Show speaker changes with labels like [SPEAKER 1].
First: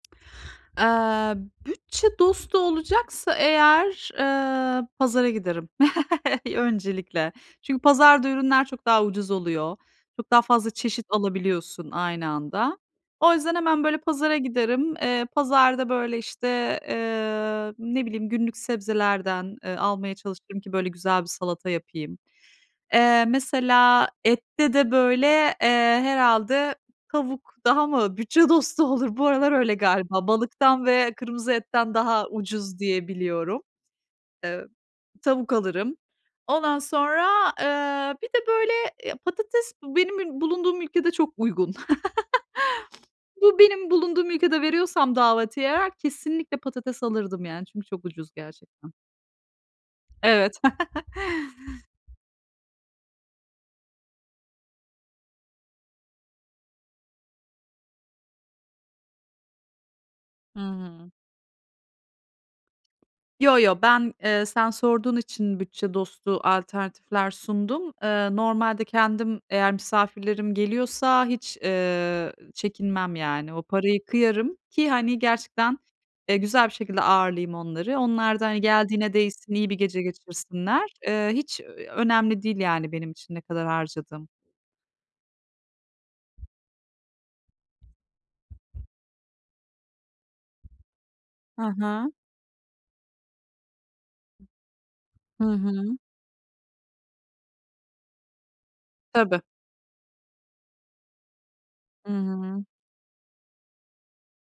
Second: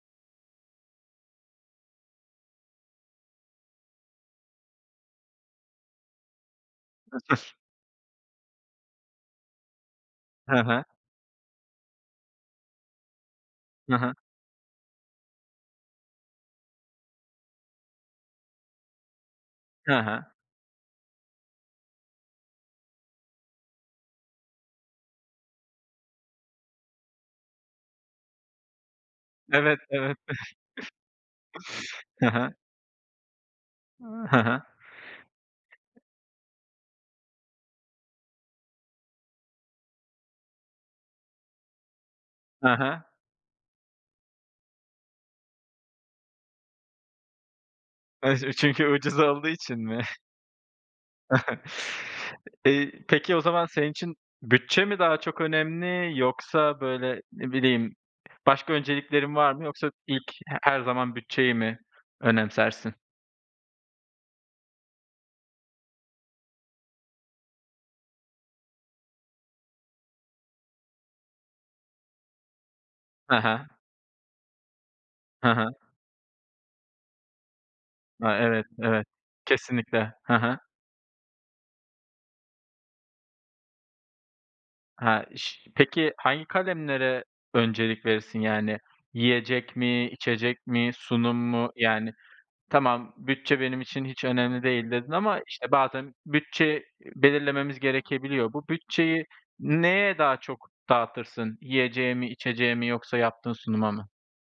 [SPEAKER 1] Eee, bütçe dostu olacaksa eğer, eee, pazara giderim öncelikle. Çünkü pazarda ürünler çok daha ucuz oluyor. Çok daha
[SPEAKER 2] Ha
[SPEAKER 1] fazla
[SPEAKER 2] ha.
[SPEAKER 1] çeşit alabiliyorsun aynı anda. O yüzden hemen,
[SPEAKER 2] Hı
[SPEAKER 1] böyle,
[SPEAKER 2] hı.
[SPEAKER 1] pazara giderim. Eee, pazarda, böyle, işte, eee, ne bileyim, günlük sebzelerden, eee,
[SPEAKER 2] Ha
[SPEAKER 1] almaya
[SPEAKER 2] ha.
[SPEAKER 1] çalışırım ki, böyle, güzel bir salata yapayım. Eee, mesela ette de, böyle, eee, herhâlde tavuk daha mı bütçe dostu olur? Bu aralar öyle
[SPEAKER 2] Evet, evet.
[SPEAKER 1] galiba. Balıktan ve kırmızı etten
[SPEAKER 2] Hı
[SPEAKER 1] daha
[SPEAKER 2] hı.
[SPEAKER 1] ucuz diye biliyorum.
[SPEAKER 2] Iıı, hı hı.
[SPEAKER 1] Eee, tavuk alırım. Ondan sonra, eee, bir de, böyle, ya patates b benim bulunduğum ülkede çok uygun.
[SPEAKER 2] Ha ha.
[SPEAKER 1] Bu, benim bulunduğum ülkede veriyorsam daveti eğer, kesinlikle patates alırdım yani. Çünkü çok ucuz
[SPEAKER 2] Evet. Çü çünkü
[SPEAKER 1] gerçekten.
[SPEAKER 2] ucuz olduğu için mi?
[SPEAKER 1] Evet.
[SPEAKER 2] İii, peki o zaman senin için bütçe mi daha çok önemli yoksa, böyle, ne bileyim, başka önceliklerin var mı? Yoksa ilk he
[SPEAKER 1] Hı
[SPEAKER 2] her
[SPEAKER 1] hı.
[SPEAKER 2] zaman bütçeyi mi önemsersin?
[SPEAKER 1] Yo yo. Ben, eee, sen sorduğun için bütçe dostu alternatifler sundum. Eee, normalde kendim eğer misafirlerim geliyorsa hiç, eee, çekinmem,
[SPEAKER 2] Ha
[SPEAKER 1] yani. O
[SPEAKER 2] ha.
[SPEAKER 1] paraya kıyarım ki hani
[SPEAKER 2] Ha ha.
[SPEAKER 1] gerçekten, eee, güzel bir şekilde ağırlayayım onları.
[SPEAKER 2] He,
[SPEAKER 1] Onlar da, hani,
[SPEAKER 2] evet, evet.
[SPEAKER 1] geldiğine değsin, iyi bir
[SPEAKER 2] Kesinlikle.
[SPEAKER 1] gece
[SPEAKER 2] Ha ha.
[SPEAKER 1] geçirsinler. Eee, hiç ö eee, önemli değil, yani, benim için ne kadar harcadığım.
[SPEAKER 2] He, iş Peki hangi kalemlere öncelik verirsin? Yani, yiyecek mi, içecek mi, sunum
[SPEAKER 1] Hı
[SPEAKER 2] mu? Yani,
[SPEAKER 1] hı.
[SPEAKER 2] tamam, "Bütçe benim için hiç önemli değil." dedin ama,
[SPEAKER 1] Hı
[SPEAKER 2] işte,
[SPEAKER 1] hı.
[SPEAKER 2] bazen bütçe, iii, belirlememiz gerekebiliyor. Bu bütçeyi
[SPEAKER 1] Tabii.
[SPEAKER 2] neye daha çok dağıtırsın?
[SPEAKER 1] Hı
[SPEAKER 2] Yiyeceğe mi,
[SPEAKER 1] hı.
[SPEAKER 2] içeceğe mi yoksa yaptığın sunuma mı?